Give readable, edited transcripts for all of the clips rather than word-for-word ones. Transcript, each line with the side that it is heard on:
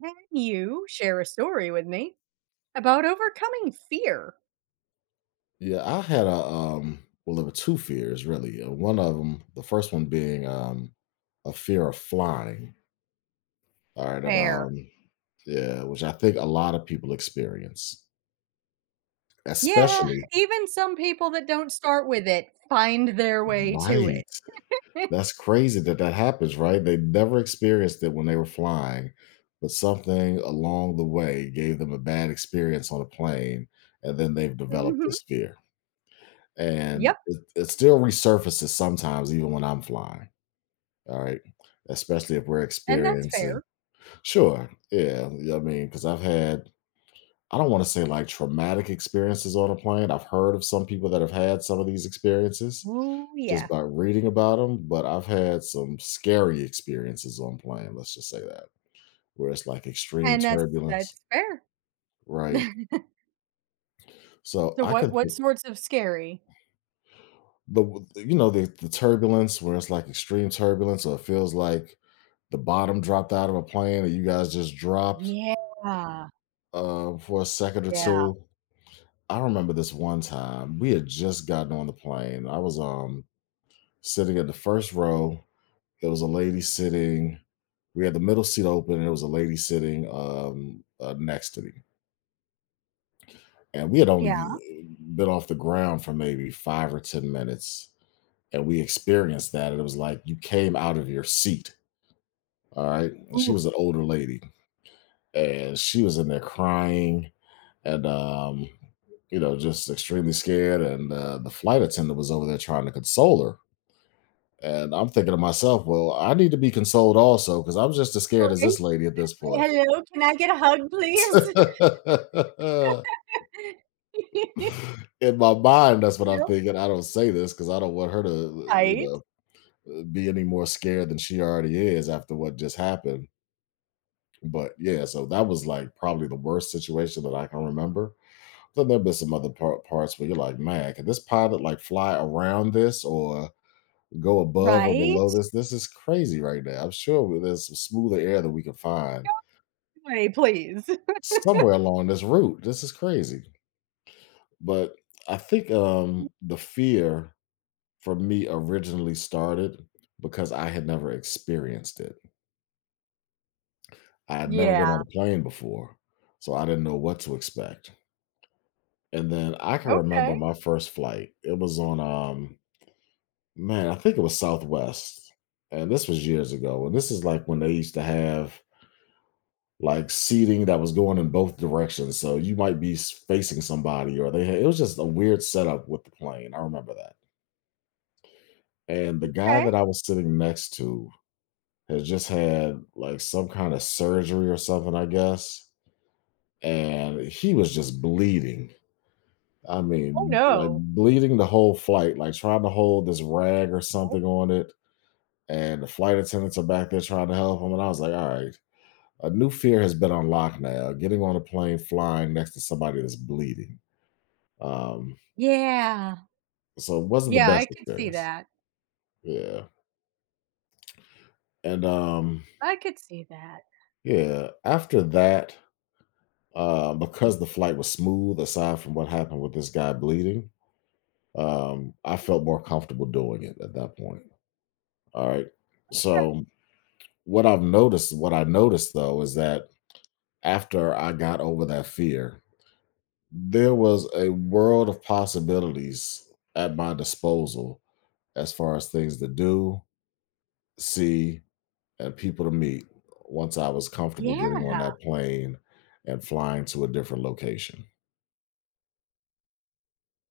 right: Can you share a story with me about overcoming fear?
left: Yeah, I had a well, there were two fears really. One of them, the first one being a fear of flying. All right, and
right: Fair.
left: yeah, which I think a lot of people experience.
right: Yeah,
left: Especially.
right: even some people that don't start with it find their way to
left: Right.
right: it.
left: That's crazy that that happens, right? They never experienced it when they were flying, but something along the way gave them a bad experience on a plane, and then they've developed
right: Mhm.
left: this fear. And
right: Yep,
left: it still resurfaces sometimes even when I'm flying. All right. Especially if we're
right: and that's
left: experiencing.
right: fair.
left: Sure, yeah, yeah, I mean, because 'cause I don't wanna say, like, traumatic experiences on a plane. I've heard of some people that have had some of these experiences
right: Ooh,
left: just
right: yeah.
left: by reading about them, but I've had some scary experiences on plane, let's just say that, where it's, like, extreme
right: And that's
left: turbulence.
right: that's fair.
left: Right. So,
right: So
left: I
right: what
left: can
right: what
left: think
right: sorts of scary?
left: the w you know, the turbulence where it's, like, extreme turbulence, or it feels like the bottom dropped out of a plane and you guys just dropped,
right: Yeah.
left: for a second or
right: Yeah.
left: two. I remember this one time we had just gotten on the plane. I was sitting in the first row. There was a lady sitting. We had the middle seat open, and there was a lady sitting next to me. And we had only
right: Yeah.
left: been off the ground for maybe 5 or 10 minutes, and we experienced that. And it was like you came out of your seat. All right, and she
right: Ooh,
left: was an older lady, and she was in there crying and just extremely scared, and the flight attendant was over there trying to console her, and I'm thinking to myself, well, I need to be consoled also, because I'm just as scared as
right: right?
left: this lady at this point.
right: Hello, can I get a hug, please?
left: In my mind, that's what I'm
right: Yep,
left: thinking. I don't say this because I don't want her to you
right: right.
left: know be any more scared than she already is after what just happened. But yeah, so that was like probably the worst situation that I can remember. Then there'll be some other parts where you're like, "Man, could this pilot, like, fly around this or go above or below
right: Right?
left: this? This is crazy right now. I'm sure there's some smoother air that we can find
right: Hey, please.
left: somewhere along this route. This is crazy." But I think, the fear for me originally started because I had never experienced it. I had never been
right: Yeah.
left: on a plane before, so I didn't know what to expect. And then I can remember
right: Okay.
left: my first flight. It was on, man, I think it was Southwest, and this was years ago, and this is, like, when they used to have, like, seating that was going in both directions, so you might be s facing somebody, or they had it was just a weird setup with the plane, I remember that, and the guy
right: Okay.
left: that I was sitting next to has just had, like, some kinda surgery or something, I guess, and he was just bleeding. I
right: Oh,
left: mean, like,
right: no.
left: bleeding the whole flight, like, trying to hold this rag or
right: Oh.
left: something on it, and the flight attendants are back there trying to help him. And I was like, all right, a new fear has been unlocked now. Getting on a plane, flying next to somebody that's bleeding. Um,
right: Yeah.
left: so it wasn't the
right: Yeah, I
left: best
right: could see
left: experience.
right: that.
left: Yeah, and
right: I could see that.
left: yeah. After that, because the flight was smooth, aside from what happened with this guy bleeding, I felt more comfortable doing it at that point. All right. So what I noticed though, is that after I got over that fear, there was a world of possibilities at my disposal as far as things to do, see, and people to meet once I was comfortable getting on
right: Yeah,
left: that plane and flying to a different location.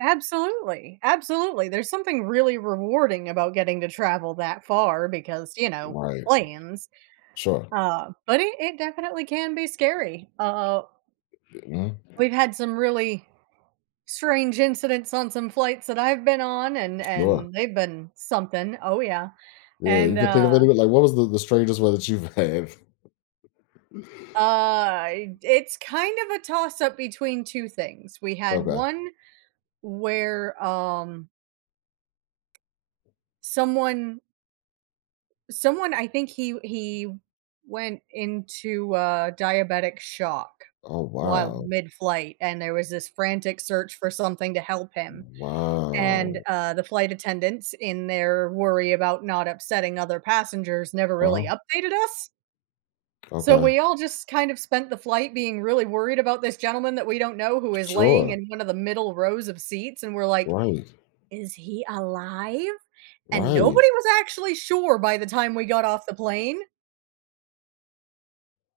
right: absolutely, absolutely. There's something really rewarding about getting to travel that far.
left: Right.
right: Planes,
left: Sure.
right: but it definitely can be scary.
left: Mhm.
right: We've had some really strange incidents on some flights that I've been on and
left: Sure.
right: and they've been something. Oh, yeah.
left: Yeah,
right: And,
left: you can think of any, like, what was the strangest one that you've had?
right: uh, it's kind of a toss up between 2 things. We had
left: Okay.
right: one where someone someone I think he went into diabetic shock
left: Oh,
right: while
left: wow.
right: mid-flight, and there was this frantic search for something to help him, and
left: Wow.
right: the flight attendants, in their worry about not upsetting other passengers, never really
left: Oh,
right: updated us. So
left: okay.
right: we all just kind of spent the flight being really worried about this gentleman that we don't know, who is laying
left: Sure.
right: in one of the middle rows of seats, and we're like,
left: Right.
right: is he alive? And
left: Right.
right: nobody was actually sure by the time we got off the plane.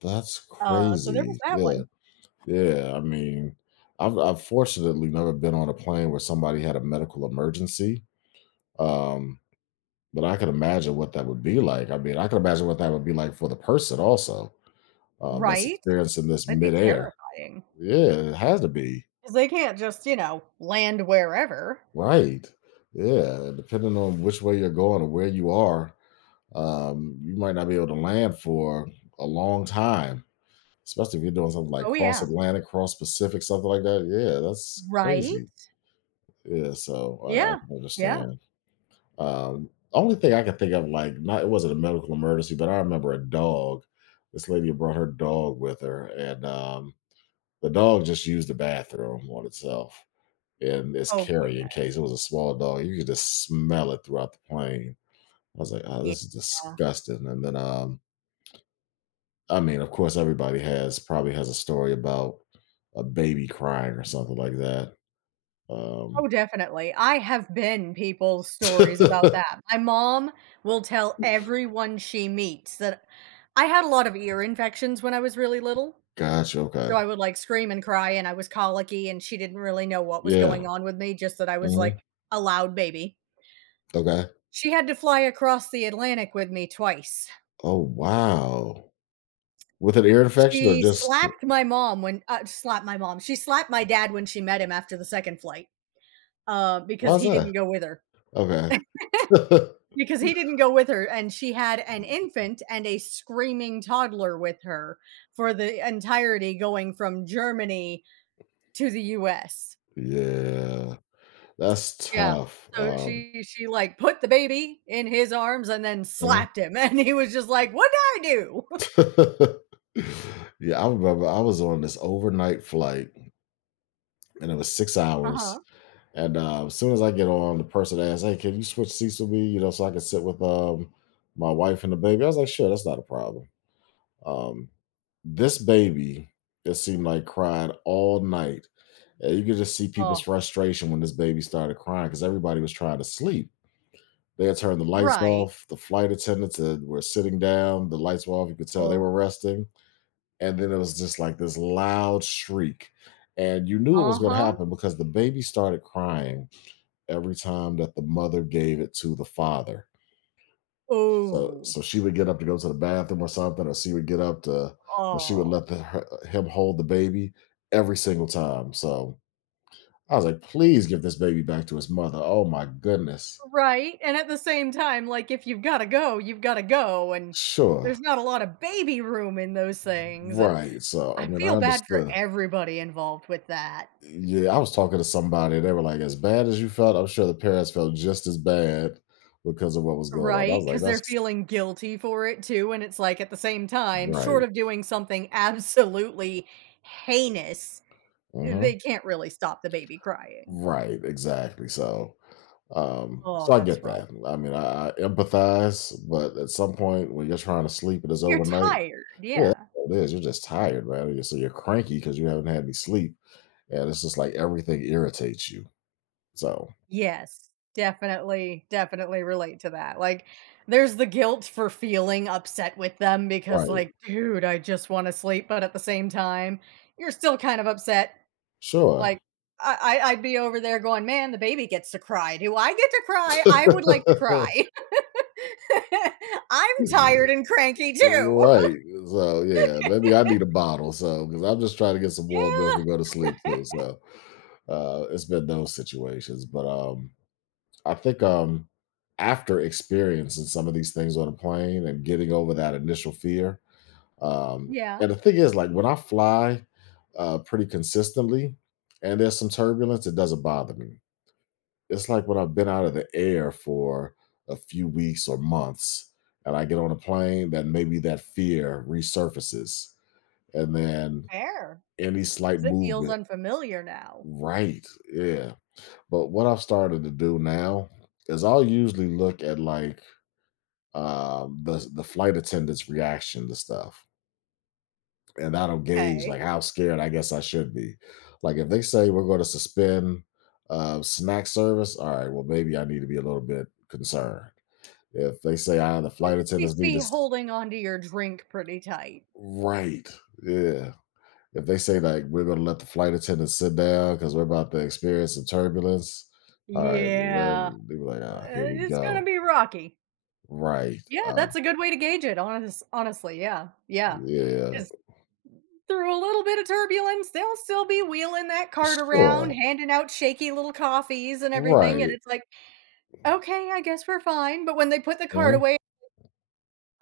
left: That's
right: So there was
left: crazy.
right: that
left: Yeah.
right: one.
left: Yeah, I mean, I've fortunately never been on a plane where somebody had a medical emergency. Um, but I could imagine what that would be like. I mean, I could imagine what that would be like for the person also, that's
right: Right?
left: experiencing this
right: That'd be
left: midair.
right: terrifying because
left: Yeah, it has to be.
right: they can't just, you know, land wherever.
left: Right. Yeah. And depending on which way you're going or where you are, you might not be able to land for a long time, especially if you're doing something like
right: Oh,
left: cross
right: yeah.
left: Atlantic, cross Pacific, something like that. Yeah, that's
right: Right?
left: crazy. Yeah, so I
right: Yeah.
left: can
right: Yeah.
left: understand. Only thing I can think of, like, not it wasn't a medical emergency, but I remember a dog. This lady brought her dog with her, and the dog just used the bathroom on itself in its
right: Oh,
left: carrying case. It
right: goodness.
left: was a small dog. You could just smell it throughout the plane. I was like, oh,
right: Yeah.
left: this is disgusting. And then, I mean, of course, everybody has probably has a story about a baby crying or something like that. Um,
right: Oh, definitely. I have been people's stories about that. My mom will tell everyone she meets that I had a lot of ear infections when I was really little.
left: Gotcha.
right: So
left: Okay.
right: I would, like, scream and cry, and I was colicky, and she didn't really know what was going
left: Yeah.
right: on with me, just that I was, like,
left: Mhm.
right: a loud baby.
left: Okay.
right: She had to fly across the Atlantic with me twice.
left: Oh, wow. With an ear infection or
right: She
left: just.
right: slapped my mom when slapped my mom. She slapped my dad when she met him after the 2nd flight,
left: Why
right: because
left: is
right: he didn't
left: that?
right: go with her.
left: Okay.
right: Because he didn't go with her, and she had an infant and a screaming toddler with her for the entirety going from Germany to the US.
left: Yeah, that's
right: Yeah.
left: tough.
right: So she, like, put the baby in his arms and then
left: Mhm.
right: slapped him, and he was just like, "What did I do?"
left: Yeah, I remember I was on this overnight flight, and it was 6 hours.
right: Uh-huh.
left: And, as soon as I get on, the person asked, "Hey, can you switch seats with me, so I can sit with, my wife and the baby?" I was like, "Sure, that's not a problem." Um, this baby, it seemed like, cried all night. Yeah, you could just see people's
right: Oh,
left: frustration when this baby started crying because everybody was trying to sleep. They had turned the lights
right: right.
left: off. The flight attendants were sitting down. The lights were off. You could tell they
right: Oh.
left: were resting. And then it was just like this loud shriek. And you knew it was what
right: Uh-huh.
left: happened because the baby started crying every time that the mother gave it to the father. So,
right: Oh.
left: she would get up to go to the bathroom or something, or she would get up to, and she would
right: Oh.
left: let him hold the baby every single time. So, I was like, please give this baby back to his mother. Oh my goodness.
right: Right, and at the same time, like, if you've gotta go, you've gotta go, and
left: Sure.
right: there's not a lot of baby room in those things, and
left: Right. So I
right: I
left: mean,
right: feel
left: I
right: bad for
left: understood.
right: everybody involved with that.
left: Yeah, I was talking to somebody, they were like, as bad as you felt, I'm sure the parents felt just as bad because of what was going on. I
right: Right,
left: was like,
right: because 'cause they're
left: that's
right: feeling guilty for it too, and it's like, at the same time, short
left: right.
right: of doing something absolutely heinous,
left: Mhm.
right: they can't really stop the baby crying.
left: Right, exactly. So um,
right: Oh,
left: so I
right: that's
left: get that.
right: rough.
left: I mean, I empathize, but at some point, when you're trying to sleep, it's
right: You're
left: overnight.
right: tired,
left: Yeah, that's
right: yeah.
left: what it is. You're just tired, man. So you're cranky because you haven't had any sleep, and it's just like everything irritates you. So,
right: Yes, definitely, definitely relate to that, like, there's the guilt for feeling upset with them because,
left: right,
right: like, "Dude, I just wanna sleep," but at the same time, you're still kind of upset. Like,
left: sure,
right: I'd be over there going, "Man, the baby gets to cry. Do I get to cry? I would like to cry. I'm tired and cranky too."
left: right. So, yeah, maybe I need a bottle. So, because I'm just trying to get some warm milk
right: Yeah.
left: and go to sleep too. So, it's been those situations, but I think, after experiencing some of these things on a plane and getting over that initial fear. Um,
right: Yeah.
left: and the thing is, like, when I fly pretty consistently and there's some turbulence, it doesn't bother me. It's like when I've been out of the air for a few weeks or months and I get on a plane, then maybe that fear resurfaces. And then
right: Fair,
left: any slight
right: 'cause it feels
left: movement,
right: unfamiliar now.
left: right? Yeah. But what I've started to do now is I'll usually look at, like, the flight attendant's reaction to stuff, and that'll gauge,
right: Hey,
left: like, how scared I guess I should be. Like, if they say we're going to suspend snack service, all right, well, maybe I need to be a little bit concerned. If they say, the flight
right: at
left: attendants
right: least
left: need
right: be
left: to.
right: holding on to your drink pretty tight.
left: Right? Yeah. If they say, like, we're going to let the flight attendants sit down because we're about to experience some turbulence, all right,
right: Yeah.
left: then they be like, here we
right: It's gonna
left: go.
right: be rocky.
left: Right.
right: Yeah, that's a good way to gauge it, honestly, yeah, yeah.
left: Yeah.
right: 'Cause through a little bit of turbulence, they'll still be wheeling that cart around,
left: Sure.
right: handing out shaky little coffees and everything. And
left: Right.
right: it's like, okay, I guess we're fine. But when they put the cart
left: Hmm.
right: away,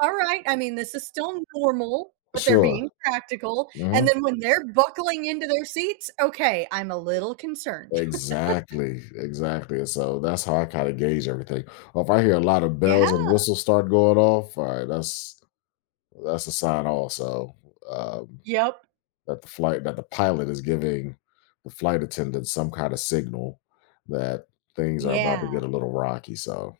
right: all right, I mean, this is still normal, but they're
left: Sure.
right: being practical. And
left: Hmm.
right: then when they're buckling into their seats, okay, I'm a little concerned.
left: Exactly, exactly, and so that's how I kinda gauge everything. Or if I hear a lot of
right: Yeah.
left: bells and whistles start going off, alright, that's a sign also, um,
right: Yep.
left: that the flight that the pilot is giving the flight attendant some kinda signal that things are about to get
right: Yeah.
left: a little rocky, so,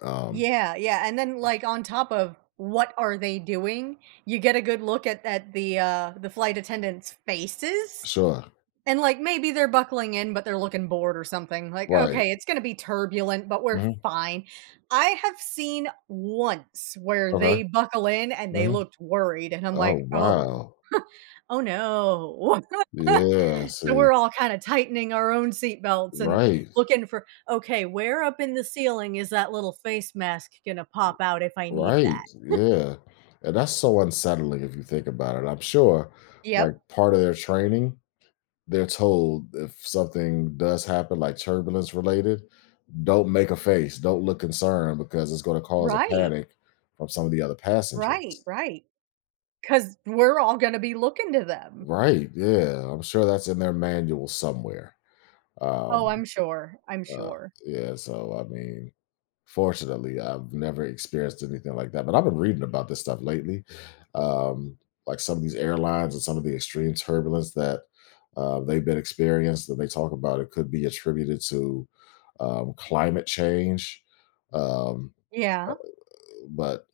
left: um
right: Yeah. Yeah. And then like on top of what are they doing? You get a good look at the flight attendants' faces.
left: Sure.
right: And, like, maybe they're buckling in, but they're looking bored or something. Like,
left: Right.
right: okay, it's gonna be turbulent, but we're
left: Mhm.
right: fine. I have seen once where
left: Okay.
right: they buckle in and they
left: Mhm.
right: looked worried, and I'm
left: Oh,
right: like, "Oh,
left: wow.
right: oh no."
left: Yeah,
right: So
left: see.
right: we're all kinda tightening our own seatbelts and
left: Right.
right: looking for, "Okay, where up in the ceiling is that little face mask gonna pop out if I need that?"
left: Right, yeah, and that's so unsettling if you think about it. I'm sure, like,
right: Yep.
left: part of their training, they're told if something does happen, like turbulence related, don't make a face, don't look concerned because it's gonna cause a
right: Right.
left: panic from some of the other
right: Right,
left: passengers.
right: right. Because 'Cause we're all gonna be looking to them.
left: Right, yeah, I'm sure that's in their manual somewhere.
right: Oh,
left: Um,
right: I'm sure, I'm
left: uh,
right: sure.
left: yeah, so I mean, fortunately, I've never experienced anything like that, but I've been reading about this stuff lately. Um, like some of these airlines and some of the extreme turbulence that they've been experienced, that they talk about, it could be attributed to, climate change. Um,
right: Yeah.
left: but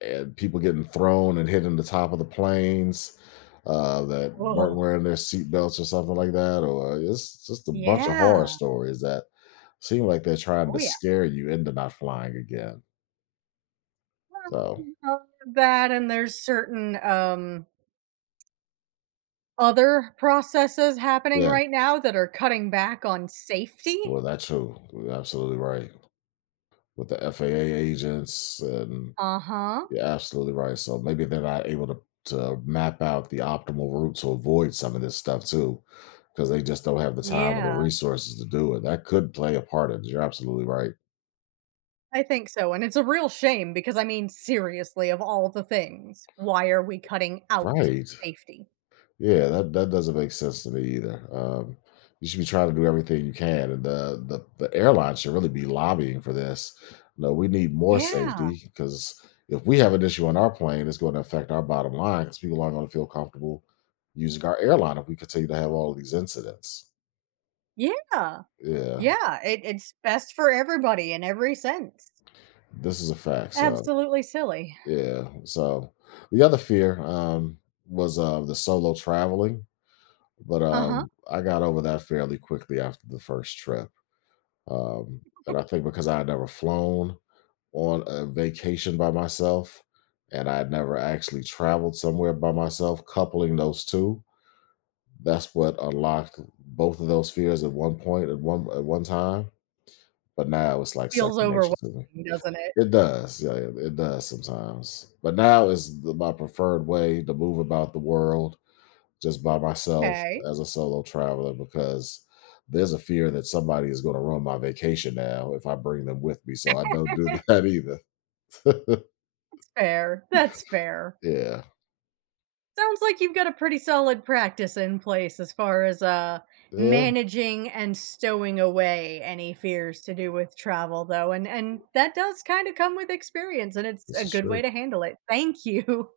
left: And people getting thrown and hitting the top of the planes, that weren't
right: Oh,
left: wearing their seatbelts or something like that, or it's just a bunch of horror
right: yeah.
left: stories that seem like they're trying
right: Oh,
left: to
right: yeah.
left: scare you into not flying again. So,
right: Well, that and there's certain, other processes happening
left: yeah,
right: right now that are cutting back on safety.
left: well, that's true. You're absolutely right. With the FAA agents, and
right: Uh-huh.
left: you're absolutely right. So maybe they're not able to map out the optimal route to avoid some of this stuff too, because they just don't have the time or the
right: Yeah.
left: resources to do it. That could play a part in it. You're absolutely right.
right: I think so, and it's a real shame because, I mean, seriously, of all the things, why are we cutting out
left: Right.
right: safety?
left: Yeah, that doesn't make sense to me either. You should be trying to do everything you can, and the airline should really be lobbying for this. No, we need more
right: Yeah.
left: safety because if we have an issue on our plane, it's going to affect our bottom line because people aren't going to feel comfortable using our airline if we continue to have all of these incidents.
right: Yeah.
left: Yeah,
right: Yeah. It's best for everybody in every sense.
left: this is a fact. So
right: Absolutely silly.
left: yeah, so the other fear, was, the solo traveling, but
right: Uh-huh.
left: I got over that fairly quickly after the first trip. Um, and I think because I had never flown on a vacation by myself and I had never actually traveled somewhere by myself, coupling those two, that's what unlocked both of those fears at one point, at one time. But now it's like
right: Feels
left: second nature to me.
right: overwhelming, doesn't it?
left: It does, yeah, it does sometimes. But now is the, my preferred way to move about the world just by myself
right: Okay.
left: as a solo traveler, because there's a fear that somebody is going to ruin my vacation now if I bring them with me. So I don't do that either.
right: That's fair, that's fair.
left: Yeah.
right: Sounds like you've got a pretty solid practice in place as far as,
left: Yeah.
right: managing and stowing away any fears to do with travel though, and that does kinda come with experience, and it's
left: This
right: a
left: is
right: good way
left: true.
right: to handle it. Thank you.